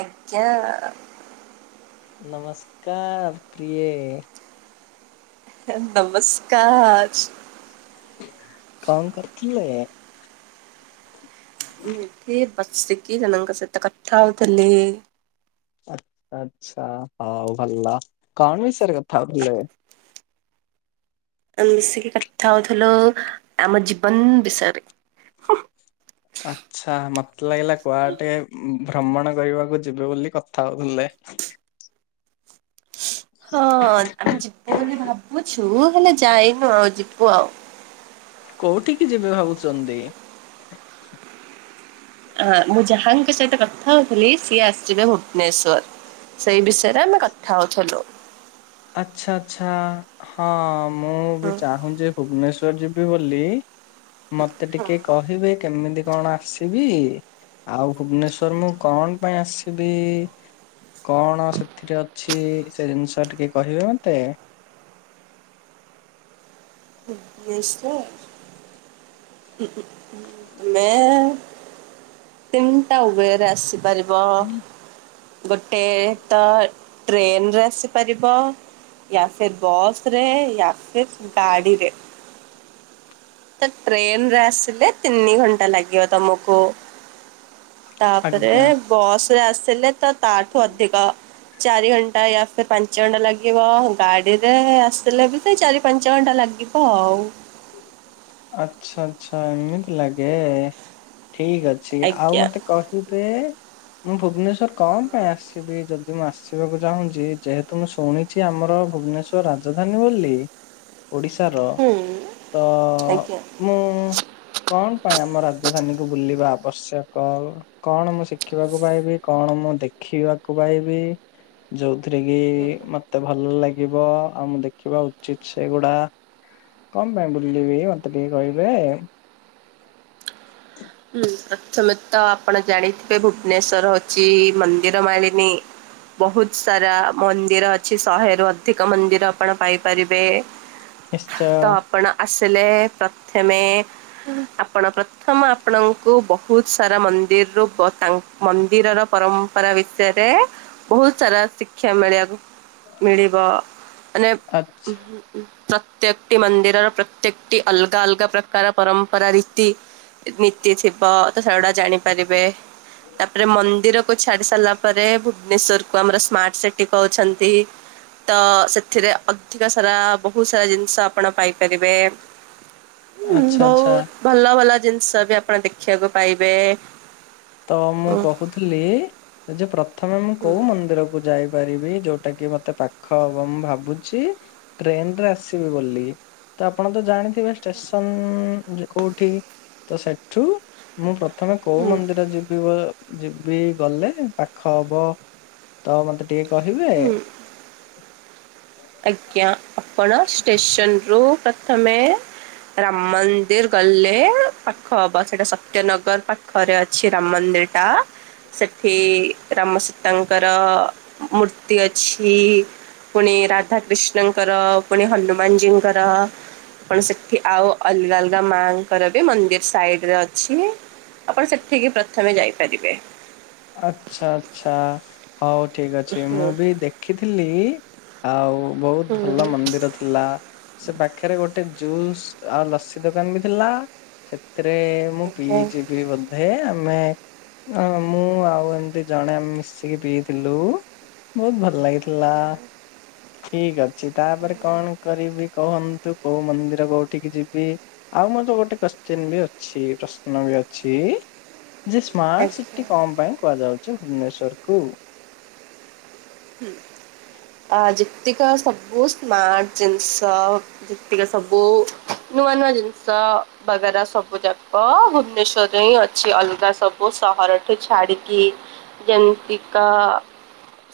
ଆଜ୍ଞା। ନମସ୍କାର ପ୍ରିୟେ। ଏ ନମସ୍କାର। କଣ କରୁଥୁଲେ? ଏଠି ବସିକି ଜଣଙ୍କ ସହିତ କଥା ହୋଉଥିଲି। ଆ ଆଛା ହଉ ଭଲ କଣ ବିଷୟରେ କଥା ହୋଉଥୁଲେ? ଆମେ ମିଶିକି କଥା ହୋଉଥୁଲୁ ଆମ ଜୀବନ ବିଷୟରେ। ଆଛା ମତେ ଲାଗିଲା କୁଆଡେଟିକେ ଉଁ ଭ୍ରମଣ କରିବାକୁ ଯିବେ ବୋଲି କଥା ହୋଉଥୁଲେ। ହଁ ଆମେ ଯିବୁ ବୋଲି ଭାବୁଛୁ ହେଲେ ଯାଇନୁ ଆଉ ଯିବୁ ଆଉ। କୋଉଠିିକି ଯିବେ ଭାବୁଚନ୍ତି? ହାଁ ମୁଁ ଯାହାଙ୍କ ସହିତ କଥା ହୋଉଥିଲି ସିଏ ଆସିିବେ ଭୁବନେଶ୍ଵର। ସେଇ ବିଷୟରେ ଆମେ କଥା ହୋଉଥୁଲୁ। ଆଚ୍ଛା ଆଚ୍ଛା। ହଁ ମୁଁ ହଁ। ବି ଚାହୁଁଛି ଭୁବନେଶ୍ଵର ଯିବି ବୋଲି। ମତେ ଟିକେ କହିବେ କେମିତି କଣ ଆସିବି। ଆଉ ଭୁବନେଶ୍ଵର ମୁଁ କଣ ପାଇଁ ଆସିବି? କଣ ସେଥିରେ ଅଛି ସେ ଜିନିଷ ଟିକେ କହିବେ ମତେ। ନିଶ୍ଚୟ। ମେ ତିନିଟା ୱେ ରେ ଆସିବି। ପାରିବ। ଗୋଟେ ତ ଟ୍ରେନରେ ଆସିପାରିବ। ୟା ଫିର୍ ବସ ରେ ୟା ଫିର୍ ଗାଡିରେ। ତ ଟ୍ରେନେ ରେ ଆସିଲେ ତିନି ଘଣ୍ଟା ଲାଗିବ ତମକୁ। ତାପରେ ଆଜ୍ଞା ବସ୍ ରେ ଆସିଲେ ତ ତାଠୁ ଅଧିକ। ଚାରି ଘଣ୍ଟା ୟା ଫିର୍ ପାଞ୍ଚ ଘଣ୍ଟା ଲାଗିବ ଗାଡିରେ ଆସିଲେ ବି ସେଇ ଚାରି ପାଞ୍ଚ ଘଣ୍ଟା ଲାଗିବ। ହ ଉ। ଆଛା ଆଚ୍ଛା ଏମିତି ଲାଗେ ଠିକ୍ ଅଛି। ସିଏ ଆଉ ଆଜ୍ଞା ମତେ କହିବେ? ମୁଁ ଭୁବନେଶ୍ଵର କଣ ପାଇଁ ଆସିବି ଯଦି ମୁଁ ଆସିବାକୁ ଚାହୁଁଚି ଯେହେତୁ ମୁଁ ଶୁଣି ଚି ଆମର ଭୁବନେଶ୍ଵର ରାଜଧାନୀ ବୋଲି ଓଡିଶାର ହୁଁ ଉଁ ତ ଅ ମୁଁ କଣ ପାଇଁ ଆମ ରାଜଧାନୀ କୁ ବୁଲିବା ଆବଶ୍ୟକ? କଣ ମୁଁ ଶିଖିବାକୁ ପାଇବି କଣ ମୁଁ ଦେଖିବାକୁ ପାଇବି ଯୋଉଥିରେ କି ମତେ ଭଲ ଲାଗିବ ଆଉ ମୁଁ ଦେଖିବା ଉଚିତ ସେଗୁଡା କଣ ପାଇଁ ବୁଲିବି ମତେ ଟିକେ କହିବେ? ହୁଁ ପ୍ରଥମେ ତ ଆପଣ ଜାଣିଥିବେ ଭୁବନେଶ୍ଵର ହଉଚି ମନ୍ଦିର ମାଳିନୀ ବହୁତ ସାରା ମନ୍ଦିର ଅଛି ଶହେରୁ ଅଧିକ ମନ୍ଦିର ଆପଣ ପାଇପାରିବେ ନିଶ୍ଚୟ। ତ ଆପଣ ଆସିଲେ ଏ ପ୍ରଥମେ ଆପଣ ପ୍ରଥମ ଆପଣଙ୍କୁ ବହୁତ ସାରା ମନ୍ଦିରରୁୁ ତା ଙ୍କ ମନ୍ଦିରର ପରମ୍ପରା ବିଷୟରେ ବହୁତ ସାରା ଶିକ୍ଷା ମିଳିବାକୁ ମିଳିବ ମାନେ ଆଚ୍ଛା ପ୍ରତ୍ୟେକଟି ମନ୍ଦିରର ପ୍ରତ୍ୟେକଟି ଅଲଗା ଅଲଗା ପ୍ରକାର ପରମ୍ପରା ରୀତି ନୀତି ଥିବ ତ ସେଗୁଡା ଜାଣିପାରିବେ। ତାପରେ ମନ୍ଦିର କୁ ଛାଡି ସାରିଲା ପରେ ଭୁବନେଶ୍ଵର କୁ ଆମର ସ୍ମାର୍ଟ ସିଟି କହୁଛନ୍ତି। ତ ସେଥିରେ ଅଧିକ ସାରା ବହୁତ ସାରା ଜିନିଷ ଆପଣ ପାଇପାରିବେ। [inaudible] ହୁଁ ଆଚ୍ଛା ଆଚ୍ଛା ବହୁତ ଭଲ ଭଲ ଜିନିଷ ବି ଆପଣ ଦେଖିବାକୁ ପାଇବେ। ତ ମୁଁ ହୁଁ କହୁଥିଲି ଯେ ପ୍ରଥମେ ମୁଁ କୋଉ ମନ୍ଦିରକୁ ଯାଇ ପାରିବି ଯୋଉଟା କି ମତେ ପାଖ ହବ। ମୁଁ ଭାବୁଛି ଟ୍ରେନରେ ଆସିବି ବୋଲି। ତ ଆପଣ ତ ଜାଣିଥିବେ ଷ୍ଟେସନ ଅ କୋଉଠି ତ ସେଠୁ ମୁଁ ପ୍ରଥମେ କୋଉ ମନ୍ଦି ଯିବି ବ ଯିବି ଗଲେ ପାଖ ହବ ତ ମତେ ଟିକେ କହିବେ? ହୁଁ ଆଜ୍ଞା ଆପଣ ଷ୍ଟେସନ ରୁ ପ୍ରଥମେ ରାମ ମନ୍ଦିର ଗଲେ ପାଖ ହବ ସେଇଟା ସତ୍ୟନଗର ପାଖ ଖରେ ଅଛି ରାମ ମନ୍ଦିର ଟା। ସେଠି ରାମସୀତାଙ୍କର ମୂର୍ତ୍ତି ଅଛି। ପୁଣି ରାଧାକୃଷ୍ଣଙ୍କର ପୁଣି ହନୁମାନଜୀଙ୍କର ଆପଣ ସେଠି ଆଉ ଅଲଗା ଅଲଗା ମାଙ୍କର ବି ମନ୍ଦିର ସାଇଡ ରେ ଅଛି। ଆପଣ ସେଠିକି ପ୍ରଥମେ ଯାଇପାରିବେ। ଆଚ୍ଛା ଆଚ୍ଛା ହଉ ଠିକ ଅଛି ମୁଁ ବି ଦେଖିଥିଲି ଆଉ ବହୁତ ହୁଁ ଭଲ ମନ୍ଦିର ଥି ଲା ସେ ପାଖରେ ଗୋଟେ ଜୁସ୍ ଆଉ ଲସି ଦୋକାନ ବି ଥିଲା। ସେଥିରେ ମୁଁ ଆଜ୍ଞା ପିଇଚିବି ବୋଧେ ଆମେ ଅଁ ମୁଁ ଆଉ ଏମିତି ଜଣେ ମିଶିକି ପିଇଥିଲୁ ବହୁତ ଭଲ ଲାଗିଥିଲା। ଠିକ ଅଛି ତାପରେ କଣ କରିବି କହନ୍ତୁ କୋଉ ମନ୍ଦିର କୋଉଠିକି ଯିବି? ଆଉ ମଧ୍ୟ ଗୋଟେ କୋଶ୍ଚିନ୍ ବି ଅଛି ପ୍ରଶ୍ନ ବି ଅଛି ଜିଶି ସ୍ମାର୍ଟ ଆଜ୍ଞା। ସିଟି କଣ ପାଇଁ କୁହାଯାଉଚି ଭୁବନେଶ୍ଵର କୁ? ଆ ଯେତିକ ସବୁ ସ୍ମାର୍ଟ ଜିନିଷ ସେତିକ ସବୁ ନୂଆ ନୂଆ ଜିନିଷ ବଗେରା ସବୁ ଯାକ ଭୁବନେଶ୍ଵରରେ ହିଁ ଅଛି ଅଲଗା ସ ଓ ସହରଠୁ ଛାଡିକି ଜେମିତିିକା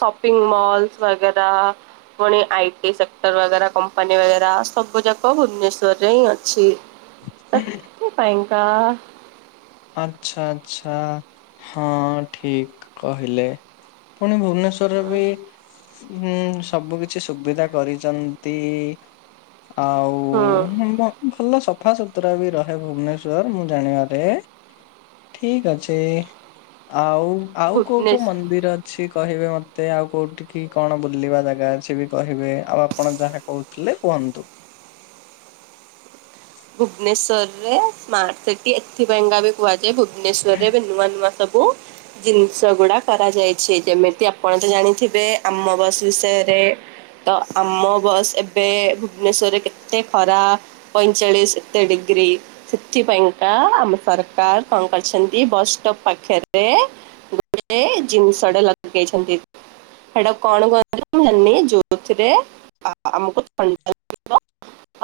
ଶପିଂ ମହଲସ୍ ବାଗେରା ପୁଣି ଆଇଟି ସେକ୍ଟରର ବାଗେରା କମ୍ପାନୀ ବାଗେରା ସବୁ ଯାକ ଭୁବନେଶ୍ଵରରେ ହିଁ ଅଛି। ସେଥିପାଇଁ କା ଆଚ୍ଛା ଆଚ୍ଛା ହଁ ଠିକ୍ କହିଲେ। ପୁଣି ଭୁବନେଶ୍ୱରରେ ବି ହୁଁ ସବୁ କିଛି ସୁବିଧା କରିଚନ୍ତି। ଆଉ ହୁଁ ଭଲ ସବୁ। ସଫାସୁତୁରା ବି ରହେ ଭୁବନେଶ୍ଵର ମୁଁ ଜାଣିବା ରେ। ଠିକ୍ ଅଛି ଆଉ ଆଉ କୋଉ କୋଉ ଭୁବନେଶ ମନ୍ଦିର ଛି କହିବେ ମତେ ଆଉ କୋଉଠି କିି କଣ ବୁଲିବା ଜାଗା ଅଛି ବି କହିବେ ଆଉ ଆପଣ ଯାହା କହୁ ଥିଲେ କୁହନ୍ତୁ। ଭୁବନେଶ୍ୱରରେ ସ୍ମାର୍ଟ ସିଟି ଏଥିପାଇକା ବି କୁହାଯାଏ ଭୁବନେଶ୍ୱର ରେ ଏବେ ନୂଆ ନୂଆ ସବ ବୁ ଜିନିଷ ଗୁଡା କରାଯାଇଛି ଯେମିତି ଆପଣ ତ ଜାଣିଥିବେ ଆମ ବସ୍ ବିଷୟରେ ତ ଆମ ବସ୍ ଏବେ ଭୁବନେଶ୍ଵରରେ କେତେ ଖରାପ୍। ଚାଳିଶି ତା ଡିଗ୍ରୀ। ସେଥି ପାଇଁକା ଆମ ସରକାର କଣ କରିଛନ୍ତି ବସ୍ ଷ୍ଟପ ପାଖେରେ - - ଗୋଟେ ଜିନିଷଟେ ଲଗେଇଛନ୍ତି। ହେଇଟା କୁ କଣ କୁହନ୍ତି ମୁଁ ଜାଣିନି ଯୋଉଥିରେ ଆମକୁ ଥଣ୍ଡା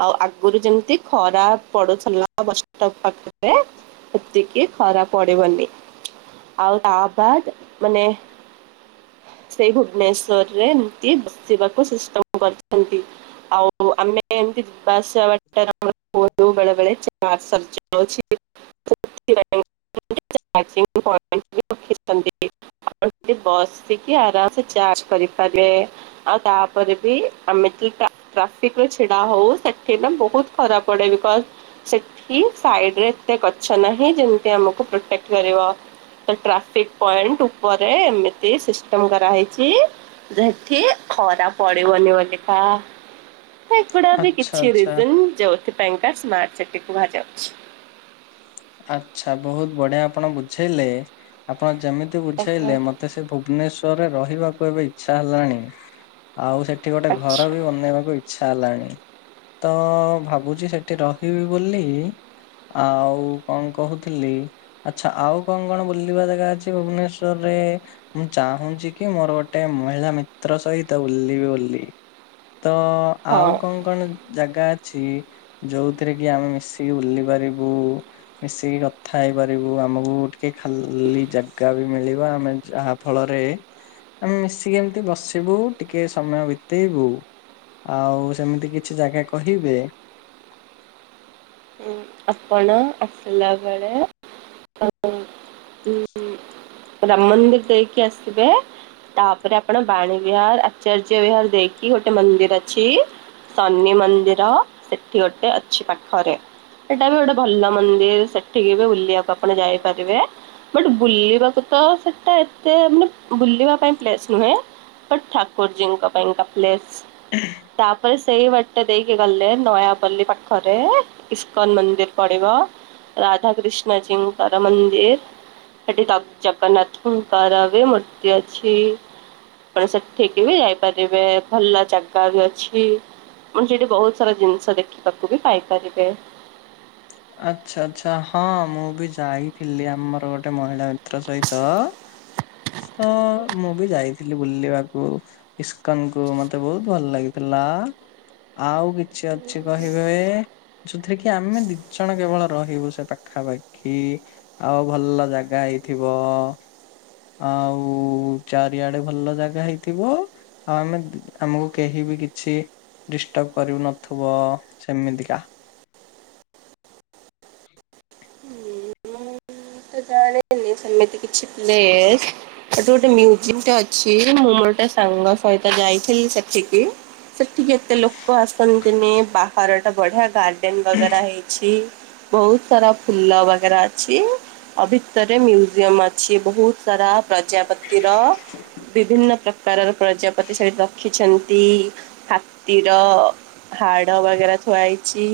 ଆଉ ଆଗରୁ ଯେମିତି ଖରା ପଡୁଥିଲା ବସ୍ ଷ୍ଟପ ପାଖରେ ଏତିକି ଖରା ପଡିବନି ଆଉ ତା ବାଦେ ମାନେ ସେଇ ଭୁବନେଶ୍ଵରରେ ଏମିତି ବସିବାକୁ ସିଷ୍ଟମ କରିଛନ୍ତି। ଆଉ ଆମେ ଏମିତି ଯିବା ଆସିବା ବାଟ [inaudible] [unintelligible] ସେଠି ବସିକି ଆରାମ ସେ ଚାର୍ଜ କରିପାରିବେ। ଆଉ ତାପରେ ବି ଆମେ ଯୁ ଟ୍ରାଫିକ ରେ ଛିଡା ହଉ ସେଠି ନା ବହୁତ - ଖରା ପଡେ ବିକଜ ସେଠି ସାଇଡରେ ଏତେ ଗଛ ନାହିଁ ଯେମିତି ଆମକୁ ପ୍ରୋଟେକ୍ଟ କରିବ। ତ ଟ୍ରାଫିକ ପଏଣ୍ଟ ଉପରେ ଏମିତି ସିଷ୍ଟମ କରାହେଇଚି। ଏଠି ଖରା ପଡିବନି ବୋଲି ପା ଏଗୁଡା ବି ଆଚ୍ଛା କିଛି ଆଚ୍ଛା ରିଯିନ ଯୋଉଥି ପାଇଁକା ସ୍ମାର୍ଟ ସିଟି କୁହାଯାଉଛି। ଆଚ୍ଛା ବହୁତ ବଢିଆ ଆପଣ ବୁଝେଇଲେ ଆପଣ ଯେମିତି ଆଜ୍ଞା ବୁଝେଇଲେ ମତେ ସେ ପୁ ଭୁବନେଶ୍ବରରେ ରହିବାକୁ ଏବେ ଇଚ୍ଛା ହେଲାଣି ଆଉ ସେଠି ଗୋଟେ ଘର ଆଚ୍ଛା ବି ବନେଇବାକୁ ଇ ଇଚ୍ଛା ହେଲାଣି। ତ ଭାବୁଚି ସେଠି ରହିବି ବୋଲି ଆଉ କଣ କହୁଥିଲି ଆଚ୍ଛା ଆଉ କଣ କଣ ବୁଲିବା ଜାଗା ଅଛି ଭୁବନେଶ୍ଵରରେ? ମୁଁ ଚାହୁଁଛି କି ମୋର ଗୋଟେ ମହିଳା ମିତ୍ର ସହିତ ବୁଲିବି ବୋଲି। ତ ଆଉ ହଁ। କଣ କଣ ଜାଗା ଅଛି ଯୋଉଥିରେ କି ଆମେ ମିଶିକି ବୁଲି ପାରିବୁ? ମିଶିକି କଥା ହେଇ ପାରିବୁ ଆମକୁ ଟିକେ ଖାଲି ଜାଗା ବି ମିଳିବ ଆମେ ଯାହା ଫଳରେ ଆମେ ମିଶିକି ଏମିତି ବସିବୁ ଟିକେ ସମୟ ବିତେଇବୁ ଆଉ ସେମିତି କିଛି ଜାଗା କହିବେ ଉଁ ଆପଣ ଆସିଲା ବେଳେ ରାମ ମନ୍ଦିର ଦେଇକି ଆଶିବେ। ତାପରେ ଆପଣ ବାଣୀ ବିହାର ଆଚାର୍ଯ୍ୟ ବିହାର ଦେଇକି ଗୋଟେ ମନ୍ଦିର ଅଛି। ଶନି ମନ୍ଦିର ସେଠି ଗୋଟେ ଅଛି ପାଖରେ। ସେଟା ବି ଗୋଟେ ଭଲ ମନ୍ଦିର ସେଠିକି ବି ବୁଲିବାକୁ ଆପଣ ଯାଇପାରିବେ। ବଟ ବୁଲିବାକୁ ତ ସେଟା ଏତେ ମାନେ ବୁଲିବା ପାଇଁ ପ୍ଲେସ୍ ନୁହେଁ। ବଟ ଠାକୁରଜୀଙ୍କ ପାଇଁ କା ପ୍ଲେସ୍ ତାପରେ ସେଇ ବା ଟେ ଦେଇକି ଗଲେ ନୟାପଲ୍ଲୀ ପାଖରେ ଇସ୍କନ ମନ୍ଦିର ପଡିବ। ରାଧାକ୍ରିଷ୍ଣ ଜୀ ଙ୍କ ର ମନ୍ଦିର ହେଟି ତ ଜଗନ୍ନାଥ ଙ୍କର ବି ମୂର୍ତ୍ତି ଅଛି। ଆପଣ ସେଠିକିବି ଯାଇପାରିବେ ଭଲ ଜାଗା ବି ଅଛି। [unintelligible] ସେଠି ବୋହୁତ ସାରା ଜିନିଷ ଦେଖିବାକୁ ବି ପାଇପାରିବେ। ଆଚ୍ଛା ଆଚ୍ଛା ହଁ ମୁଁ ବି ଯାଇଥିଲି ଆମର ଗୋଟେ ମହିଳା ମିତ୍ର ସହିତ। [inaudible] ତ ମୁଁ ବି ଯାଇଥିଲି ବୁଲିବାକୁ। ଇସ୍କନ୍ କୁ ମତେ ବୋହୁତ ଭଲ ଲାଗିଥିଲା। ଆଉ କିଛି ଅଛି କହିବେ ଯୋଉଥିରେ କି ଆମେ ଦି ଜଣ କେବଳ ରହିବୁ ସେ ପାଖାପାଖି। ଆଉ ଭଲ ଜାଗା ହେଇଥିବ। ଆଉ ଚାରିଆଡେ ଭଲ ଜାଗା ହେଇଥିବ। ଆଉ ଆମେ ଆମୁକୁ କେହି ବି କିଛି ଡିଷ୍ଟର୍ବ କରିବୁ ନଥୁବ ସେମିତିକା। ତ ଜାଣିନି ସେମିତି କିଛି ପ୍ଲେସ। ଏଠୁ ଗୋଟେ ମଜିୟମ ଟେ ଅଛି ମୁଁ ମୋର ଗୋଟେ ସାଙ୍ଗ ସହିତ ଯାଇଥିଲି ସେଠିକି। ସେଠକି ଏତେ ଲୋକ ଆସନ୍ତିିନି ବାହାର ଟା ବଢିଆ [unintelligible] ଡେନ ବଗେରା ହେଇଛି ବୋହୁତ ସାରା ଫୁଲ ବଗେରା ଅଛି। ଆଉ ଭିତରେ ମ୍ୟୁଜିୟମ ଅଛି ବୋହୁତ ସାରା ପ୍ରଜାପତିର ବିଭିନ୍ନ ପ୍ର କାରର ପ୍ରଜାପତି ସେଇଠି ରଖିଛନ୍ତି ହାତୀର ହାଡ ବଗେରା ଥୁଆହେଇଚି।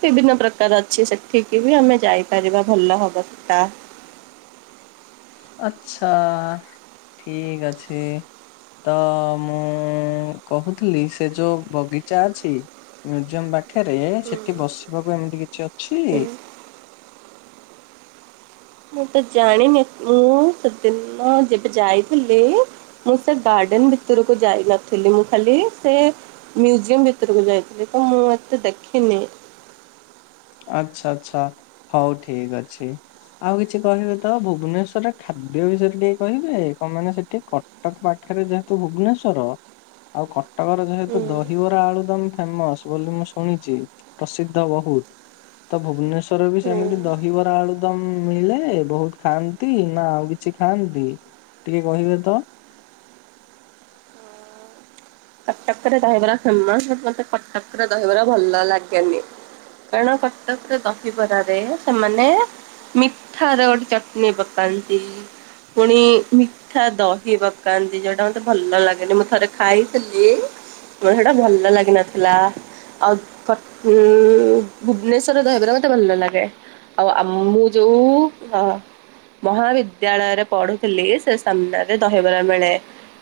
ବିଭିନ୍ନ ପ୍ରକାର ଅଛି ସେଠିକି ବି ଆମେ ଯାଇପାରିବା ଭଲ ହବ ସେଟା। ଆଚ୍ଛା ଠିକ ଅଛି। ତ ମୁଁ କୋହୁଥୁ ଲି ସେ ଯୋଉ ବଗିଚା ଅଛି ମ୍ୟୁଜିୟମ ପାଖେରେ ସେଠି ବସିବାକୁ ଏମିତି କିଛି ଅଛି। ମୁଁ ମୁଁ ତ ଜାଣିନି ମୁଁ ସେଦିନ ଯେବେ ଯାଇଥିଲି। ମୁଁ ସେ ଗାର୍ଡେନ ଭିତୁରୁକୁ ଯାଇ ନଥିଲି ମୁଁ ଖାଲି ସେ ମ୍ୟୁଜିୟମ୍ ଭିତୁରୁକୁ ଯାଇଥିଲି ତ ମୁଁ ଏତେ ଦେଖିନି। ଆଚ୍ଛା ଆଚ୍ଛା ହଉ ଠିକ ଅଛି। ଆଉ କିଛି କହିବେ ତ ଭୁବନେଶ୍ୱର ରେ ଖାଦ୍ୟ ବିଷୟରେ ଟିକେ କହିବେ କଁ ମାନେ ସେଠି କ ଟକ ପାଖେରେ ଯେହେତୁ ଭୁବନେଶ୍ଵର ଆଉ କଟକର ହୁଁ। ଯେହେତୁ ଦ ହିବାର ଆଳୁଦାମ ଫେମସ ବୋଲି ମୁଁ ଶୁଣିଚି ପ୍ରସିଦ୍ଧ ବୋହୁତ। ତ ଭୁବନେଶ୍ୱର ରେ ବି ସେମିତି ଦହିବରା ଆଳୁଦମ ମିଳେ ବୋହୁତ ଖାଆନ୍ତି ନା ଆଉ କି ଛି ଖାଆନ୍ତି ଟିକେ କହିବେ ତ। କଟକରେ ଦହିବରା ଫେମସ ବଟ୍ ମତେ କଟକର ଦହିବରା ଭଲ ଲାଗେନି। କାରଣ କଟକରେ ଦହିବରାରେ ସେମାନେ ମିଠାର ଗୋଟେ ଚଟନୀ ପକାନ୍ତି। ପୁଣି ମିଠା ଦହି ପକାନ୍ତି ଯୋଉଟା ମତେ ଭଲ ଲାଗେନି ମୁଁ ଥରେ ଖାଇଥି ଇଏ ମୋତେ ସେଟା ଭଲ ଲାଗିନଥିଲା। ଆଉ କ ଉଁ ଭୁବନେଶ୍ଵର ର ଦହିବରା ମୋତେ ଭଲ ଲାଗେ। ଆଉ ଆ ମୁଁ ଯୋଉ ମହାବିଦ୍ୟାଳୟରେ ପଢୁଥିଲି ସେ ସାମ୍ନାରେ ଦହିବରା ମିଳେ।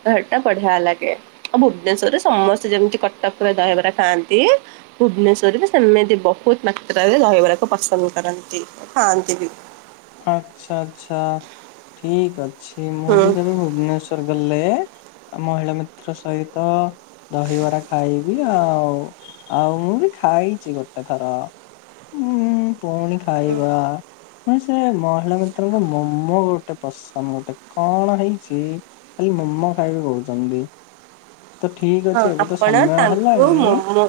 ହେ ଟା ବଢିଆ ଲାଗେ ଆଉ ଭୁବନେଶ୍ଵରରେ ସମସ୍ତେ ଯେମିତି କଟକରେ ଦହିବରା ଖାଆନ୍ତି ଭୁବନେଶ୍ୱର ରେ ସେମିତି ବହୁତ୍ ମାତ୍ରାରେ ଦହିବରା କୁ ପସନ୍ଦ କରନ୍ତି ଖାଆନ୍ତି ବି। ଆଚ୍ଛା ଆଚ୍ଛା ଠିକ୍ ଅଛି ମୁଁ ହୁଁ ବି କେବେ ଭୁବନେଶ୍ଵର ଗଲେ ମହିଳା ମିତ୍ର ସହିତ ଦହିବରା ଖାଇବି ଆଉ। ଆଉ ମୁଁ ବି ଖାଇଛି ଗୋଟେ ଥର ଉଁ ପୁଣି ଖାଇବା ହଁ ସେ ମହିଳା ମିତ୍ରଙ୍କୁ ମୋମୋ ଗୋଟେ ପସନ୍ଦ ଗୋଟେ କଣ ହେଇଛି ଖାଲି ମୋମୋ ଖାଇକବେ କହୁଛନ୍ତି। ତ ଠିକ୍ ହଁ ଅଛି ଏବେ ତ ଆପଣ ସମୟ ତାଙ୍କୁ ହେଲାଣି ମୋମୋ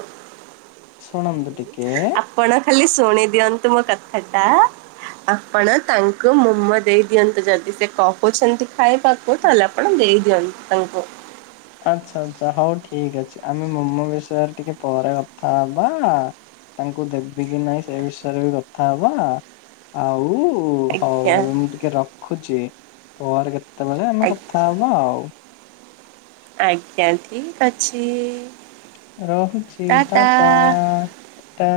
ଶୁଣନ୍ତୁ ଟିକେ ଆପଣ ଖାଲି ଶୁଣି ଦିଅନ୍ତୁ ମୋ କଥାଟା ଆପଣ ତାଙ୍କୁ ମୋମୋ ଦେଇ ଦିଅନ୍ତୁ ଯଦି ସେ କହୁଛନ୍ତି। ଖାଇବାକୁ ତାହେଲେ ଆପଣ ଦେଇଦିଅନ୍ତୁ ତାଙ୍କୁ। ଆଚ୍ଛା ଆଚ୍ଛା ହଉ ଠିକ୍ ଅଛି ଆମେ ମୋମୋ ବିଷୟରେ ଟିକେ ପରେ କଥା ହବା। ତାଙ୍କୁ ଦେବି କି ନାଇଁ ସେ ବିଷୟରେ ବି କଥା ହବା ଆଉ ହଉ ଆଜ୍ଞା ଏବେ ମୁଁ ଟିକେ ରଖୁଛି ପଅରେ କେତେବେଳେ ଆମେ କଥା ଆଜ୍ଞା ହବ ଆଉ। ଆଜ୍ଞା ଠିକ୍ ଅଛି। ରହୁଛି ଟା ଟା ଟା।